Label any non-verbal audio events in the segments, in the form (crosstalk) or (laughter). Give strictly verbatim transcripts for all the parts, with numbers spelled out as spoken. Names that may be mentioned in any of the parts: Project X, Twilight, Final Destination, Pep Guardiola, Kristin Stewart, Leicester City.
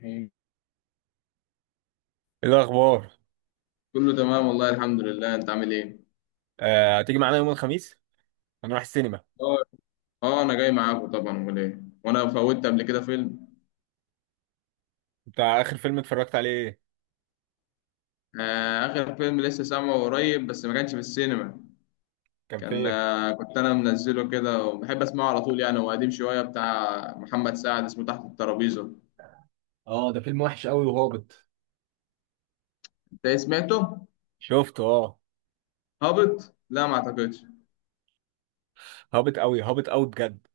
مم. ايه الاخبار؟ كله تمام والله الحمد لله، انت عامل ايه؟ آه، هتيجي معانا يوم الخميس؟ هنروح السينما. اه، اه، انا جاي معاكم طبعا، امال ايه؟ وانا فوتت قبل كده فيلم. بتاع اخر فيلم اتفرجت عليه ايه؟ آه، اخر فيلم لسه سامعه قريب، بس ما كانش في السينما. كان كان فين؟ آه كنت انا منزله كده وبحب اسمعه على طول، يعني هو قديم شويه، بتاع محمد سعد، اسمه تحت الترابيزه. اه، ده فيلم وحش قوي وهابط. انت ايه سمعته؟ شفته، اه. هابط؟ لا، ما اعتقدش. هابط قوي، هابط قوي بجد.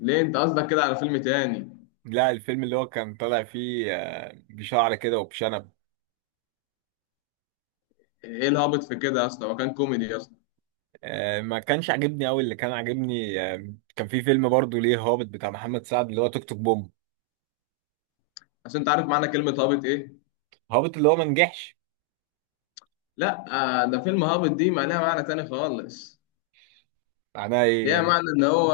ليه، انت قصدك كده على فيلم تاني؟ لا، الفيلم اللي هو كان طالع فيه آه، بشعر كده وبشنب. ايه الهابط في كده يا اسطى؟ هو كان كوميدي يا اسطى. آه، ما كانش عاجبني قوي. اللي كان عاجبني، آه، كان في فيلم برضه ليه هابط بتاع محمد سعد اللي هو توك توك بوم. عشان انت عارف معنى كلمه هابط ايه؟ هابط اللي هو ما نجحش. لا. آه، ده فيلم هابط، دي ما لها معنى تاني خالص. معناه ايه ليها يعني؟ معنى إن هو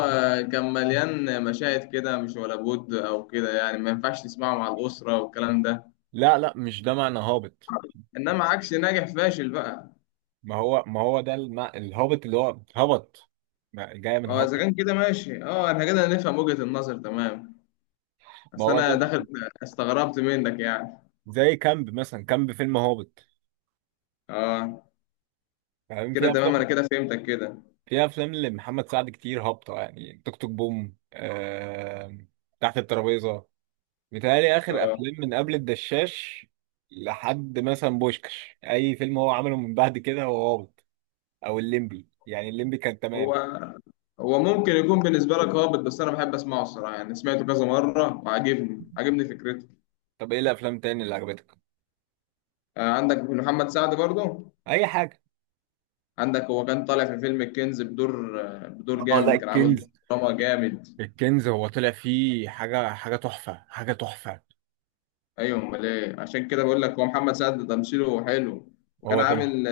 كان مليان مشاهد كده مش ولا بد أو كده، يعني ما ينفعش تسمعه مع الأسرة والكلام ده. لا لا، مش ده معنى هابط. إنما عكس ناجح فاشل بقى. ما هو ما هو ده المع... الهابط اللي هو هبط. ما- جاية من أه، إذا هبط. كان كده ماشي، أه، إحنا كده نفهم وجهة النظر، تمام. ما بس هو ده. أنا داخل استغربت منك يعني. زي كامب مثلا، كامب فيلم هابط. أه، فاهم. كده في تمام، أنا افلام كده فهمتك كده. في افلام لمحمد سعد كتير هابطه، يعني توك توك بوم. آه... تحت الترابيزه. متهيألي اخر أه. افلام من قبل الدشاش لحد مثلا بوشكش، اي فيلم هو عمله من بعد كده هو هابط. او الليمبي، يعني الليمبي كان هو تمام. هو ممكن يكون بالنسبة لك هابط، بس أنا بحب أسمعه الصراحة، يعني سمعته كذا مرة وعاجبني، عاجبني فكرته. طب ايه الافلام تاني اللي عجبتك؟ آه، عندك محمد سعد برضه. اي حاجه. عندك هو كان طالع في فيلم الكنز بدور بدور اه، لا، جامد، كان عامل دور الكنز. دراما جامد. الكنز، هو طلع فيه حاجه، حاجه تحفه، حاجه تحفه. ايوه، امال ايه؟ عشان كده بقول لك هو محمد سعد ده تمثيله حلو. وكان هو كان. عامل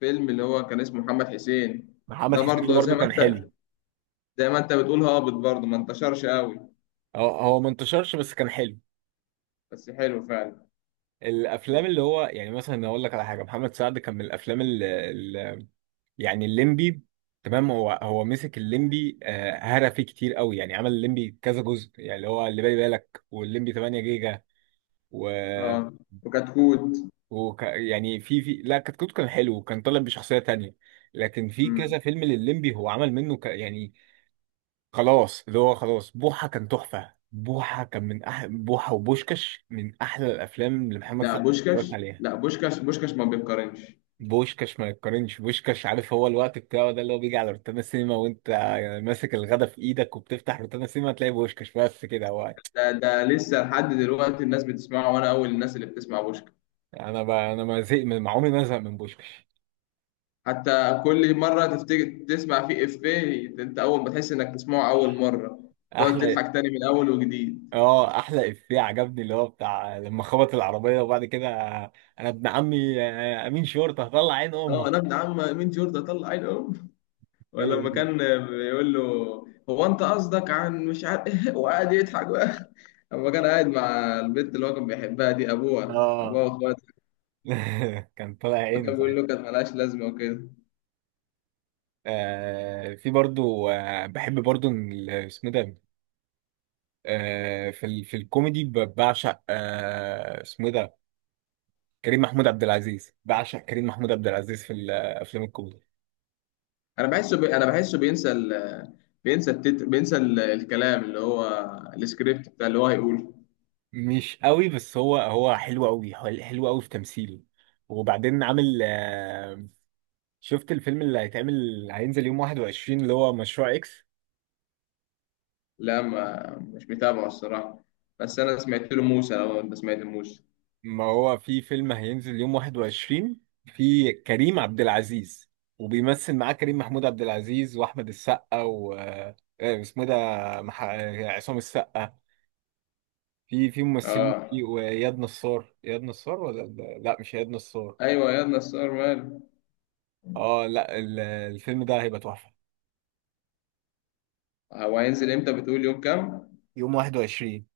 فيلم اللي هو كان اسمه محمد حسين. محمد ده حسين ده برضه زي برضه ما كان انت حلو. زي ما انت بتقول هابط، برضه ما انتشرش قوي، هو هو ما انتشرش بس كان حلو. بس حلو فعلا. الافلام اللي هو يعني مثلا اقول لك على حاجه، محمد سعد كان من الافلام اللي, اللي يعني الليمبي. تمام، هو هو مسك الليمبي، آه، هرى فيه كتير قوي، يعني عمل الليمبي كذا جزء، يعني اللي هو اللي بالي بالك، والليمبي 8 جيجا و, اه، وكتكوت. وك يعني في في، لا، كتكوت كان حلو وكان طالع بشخصيه تانية. لكن في امم. كذا فيلم للليمبي هو عمل منه، ك يعني خلاص، اللي هو خلاص بوحه كان تحفه، بوحه كان من أح... بوحه وبوشكش من احلى الافلام اللي محمد لا، سعد بوشكاش. اتفرجت عليها. لا، بوشكاش، بوشكاش ما بيتقارنش. بوشكاش ما يتقارنش. بوشكاش، عارف هو الوقت بتاعه ده اللي هو بيجي على روتانا سينما، وانت يعني ماسك الغدا في ايدك وبتفتح روتانا سينما تلاقي بوشكاش، بس كده هو. ده ده لسه لحد دلوقتي الناس بتسمعه، وانا اول الناس اللي بتسمع بوشكاش. انا ب... انا ما زهق من ما عمري ما ازهق من بوشكاش. حتى كل مرة تفتكر تسمع فيه إفيه، أنت أول ما تحس إنك تسمعه أول مرة، تقعد احلى. تضحك تاني من أول وجديد. اه، احلى افيه عجبني اللي هو بتاع لما خبط العربيه وبعد كده، انا ابن عمي، آه، امين شرطه هطلع عين أه، أنا امك. ابن عم مين جوردن طلع عين أم؟ ولما كان بيقول له، هو أنت قصدك عن مش عارف (laughs) إيه؟ وقعد يضحك بقى. لما كان قاعد مع البنت اللي هو كان بيحبها دي، أبوها، اه. أبوها وأخواتها، (laughs) كان طالع لما عينه كان بيقول ساعتها. له كانت ملهاش لازمة وكده. آه في برضو، آه بحب برضو إن ال- اسمه ده. آه، في ال... في الكوميدي ب- بعشق، آه، اسمه ايه ده؟ كريم محمود عبد العزيز، بعشق كريم محمود عبد العزيز في الافلام الكوميدي. أنا بحسه بي... أنا بحسه بينسى ال... بينسى التتر... بينسى ال... الكلام اللي هو السكريبت بتاع اللي هو هيقوله. مش قوي، بس هو هو حلو قوي، حل- حلو قوي في تمثيله. وبعدين عامل، آه، شفت الفيلم اللي هيتعمل هينزل يوم واحد وعشرين اللي هو مشروع اكس؟ لا، ما مش متابعه الصراحة، بس أنا سمعت له موسى، لو أنت سمعت موسى. ما هو في فيلم هينزل يوم واحد وعشرين. في كريم عبد العزيز، وبيمثل معاه كريم محمود عبد العزيز واحمد السقا و آه، اسمه إيه ده؟ مح... عصام السقا. في في ممثلين آه، كتير، وإياد نصار، إياد نصار ولا، لا لا، مش إياد نصار. أيوة، يا نصار ماله. اه، لا، ال- الفيلم ده هيبقى تحفة. هو هينزل إمتى، بتقول يوم كام؟ يوم واحد وعشرين.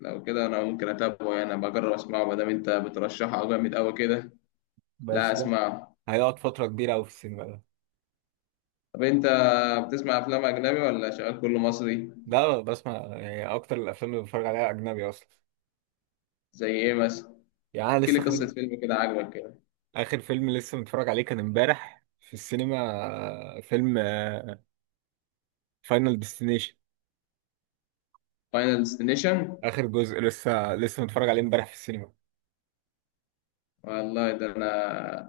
لو كده أنا ممكن أتابعه، يعني أنا بجرب أسمعه ما دام أنت بترشحه جامد أوي كده. لا، بس ده أسمعه. هيقعد فترة كبيرة أوي في السينما ده. طب أنت بتسمع أفلام أجنبي ولا شغال كله مصري؟ لا، بسمع يعني أكتر الأفلام اللي بتفرج عليها أجنبي أصلا. زي إيه مثلا؟ يعني أنا احكي لي لسه قصة خارج. فيلم كده عجبك كده. آخر فيلم لسه متفرج عليه كان امبارح في السينما، آه، فيلم فاينل ديستنيشن. فاينل ديستنيشن. آخر جزء لسه لسه متفرج عليه امبارح في السينما. والله ده أنا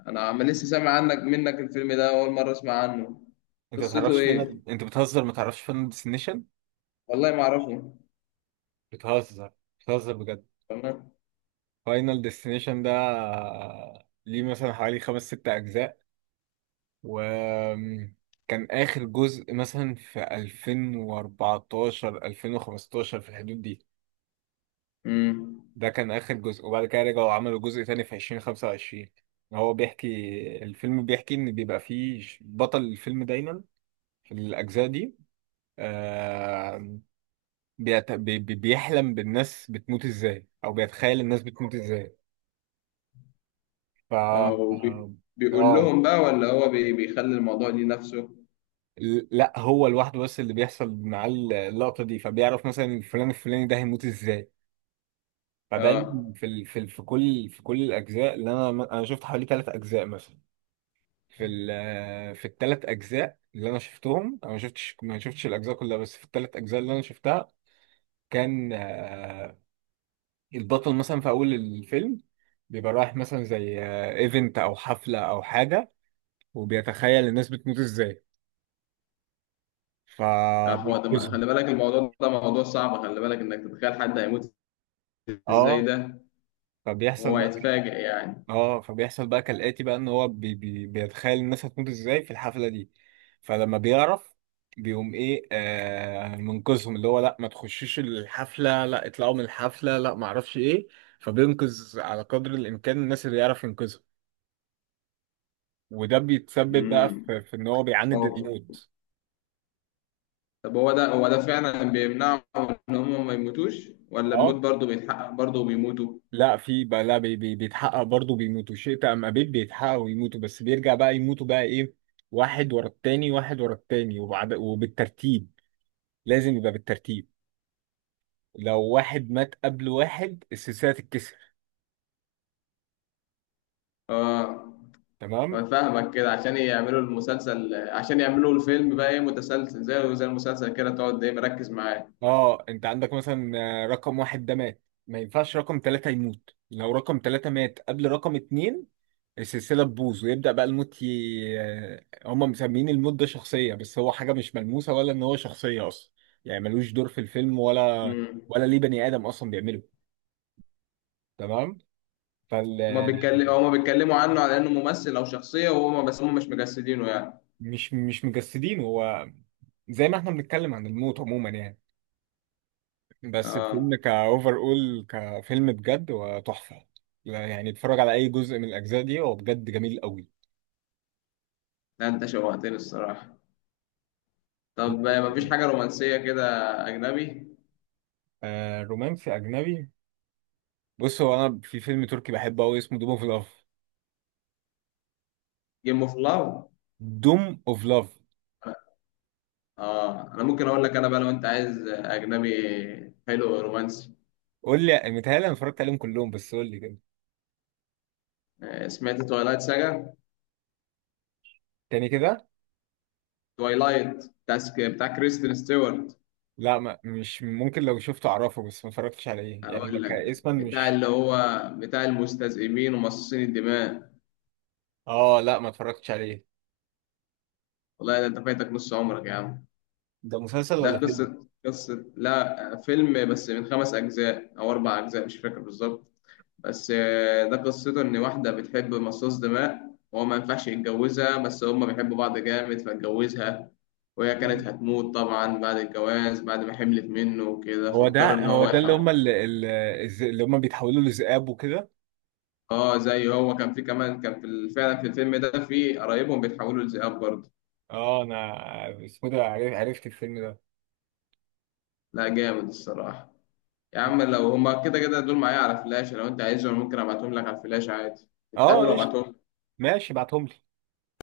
أنا عم لسه سامع عنك منك الفيلم ده، أول مرة أسمع عنه. أنت قصته متعرفش إيه؟ فاينل؟ أنت بتهزر، متعرفش فاينل ديستنيشن؟ والله ما أعرفه. بتهزر بتهزر بجد. تمام. فاينل ديستنيشن ده ليه مثلا حوالي خمس ست أجزاء، وكان آخر جزء مثلا في ألفين وأربعتاشر، ألفين وخمستاشر، في الحدود دي. امم. ده كان آخر جزء، وبعد كده رجعوا عملوا جزء تاني في ألفين وخمسة وعشرون. هو بيحكي، الفيلم بيحكي إن بيبقى فيه ش- بطل الفيلم دايما في الأجزاء دي، آه، بيت- بي- بي- بيحلم بالناس بتموت ازاي أو بيتخيل الناس بتموت ازاي. ف اه، وبي- بيقول اه، لهم بقى، ولا هو بي- بيخلي الموضوع ليه نفسه؟ لا، هو لوحده، بس اللي بيحصل معاه اللقطة دي فبيعرف مثلا الفلان الفلاني ده هيموت ازاي. فدايما اه. في ال... في ال... في كل في كل الأجزاء، اللي أنا أنا شفت حوالي ثلاث أجزاء مثلا. في ال... في الثلاث أجزاء اللي أنا شفتهم، أنا ما شفتش ما شفتش الأجزاء كلها، بس في الثلاث أجزاء اللي أنا شفتها كان، آه، البطل مثلا في أول الفيلم بيبقى رايح مثلا زي ايفنت أو حفلة أو حاجة، وبيتخيل الناس بتموت ازاي آه، هو ده م- فبينقذهم. خلي بالك، الموضوع ده موضوع صعب، خلي بالك انك تتخيل حد هيموت ازاي اه، ده. فبيحصل وهو بقى. هيتفاجئ يعني؟ اه، فبيحصل بقى كالآتي: بقى ان هو بي بي بيتخيل الناس هتموت ازاي في الحفلة دي. فلما بيعرف بيقوم ايه؟ آه منقذهم، اللي هو لا ما تخشوش الحفلة، لا اطلعوا من الحفلة، لا ما اعرفش ايه. فبينقذ على قدر الامكان الناس اللي يعرف ينقذها. وده بيتسبب بقى امم. في, في ان هو بيعاند أو- الموت. طب هو ده هو ده فعلا بيمنعهم ان هم ما يموتوش، ولا الموت اه، برضه بيتحقق برضه بيموتوا؟ لا في بقى، لا، بي بي بيتحقق برضه، بيموتوا شئت ام ابيت، بيتحققوا ويموتوا، بس بيرجع بقى يموتوا بقى ايه، واحد ورا التاني، واحد ورا التاني، وبعد وبالترتيب. لازم يبقى بالترتيب. لو واحد مات قبل واحد السلسلة تتكسر. اه. تمام. أنا فاهمك، كده عشان يعملوا المسلسل، عشان يعملوا الفيلم بقى ايه، متسلسل زي زي المسلسل كده، تقعد ايه مركز معاه. اه، انت عندك مثلا، آه، رقم واحد ده مات، ما ينفعش رقم ثلاثة يموت. لو رقم ثلاثة مات قبل رقم اتنين السلسلة تبوظ، ويبدأ بقى الموت ي... آه، هم مسميين الموت ده شخصية بس هو حاجة مش ملموسة، ولا ان هو شخصية اصلا، يعني ملوش دور في الفيلم، ولا ولا ليه بني آدم اصلا بيعمله. تمام. فال هما بيتكلم هما بيتكلموا عنه على انه ممثل او شخصيه، وهما بس هما مش مجسدينه يعني. مش مش مجسدين هو، زي ما احنا بنتكلم عن الموت عموما يعني. بس الفيلم اه. كأوفر أول كفيلم بجد وتحفة. لا يعني، اتفرج على أي جزء من الأجزاء دي، هو بجد جميل قوي. لا، انت شوقتني الصراحه. في- طب آه، مفيش حاجه رومانسيه كده؟ اجنبي. آه، رومانسي أجنبي. بص، هو أنا في فيلم تركي بحبه قوي اسمه دوم أوف لاف. جيم اوف لاف. دوم أوف لاف. اه، انا ممكن اقول لك انا بقى، لو انت عايز اجنبي حلو رومانسي. قول لي، متهيألي أنا اتفرجت عليهم كلهم بس قول لي كده. آه، سمعت توايلايت ساجا؟ تاني كده. توايلايت بتاع بتاع كريستين ستيوارت. لا، ما مش ممكن، لو شفته أعرفه بس ما اتفرجتش عليه، يعني أنا هقول لك كاسما بتاع مش. اللي هو بتاع المستذئبين ومصاصين الدماء. آه، لا ما اتفرجتش عليه. والله ده انت فايتك نص عمرك يا عم. ده مسلسل ده ولا فيلم؟ قصة، قصة لا فيلم، بس من خمس أجزاء أو أربع أجزاء مش فاكر بالظبط. بس آه، ده قصته إن واحدة بتحب مصاص دماء، وهو ما ينفعش يتجوزها بس هما بيحبوا بعض جامد فاتجوزها، وهي كانت هتموت طبعا بعد الجواز، بعد ما حملت منه وكده، هو فاضطر ده إن هو هو ده اللي يحاول. هم اللي, اللي هم بيتحولوا لذئاب وكده. اه، زي هو كان، في كمان كان في ال- فعلا في الفيلم ده في قرايبهم بيتحولوا لذئاب برضه. اه، انا اسمه ده عرف- عرفت الفيلم ده. لا، جامد الصراحة. يا عم لو هما كده كده دول معايا على فلاش، لو انت عايزهم ممكن ابعتهم لك على الفلاش عادي، اه، نتقابل قشطة. وابعتهم. ماشي، ابعتهم لي.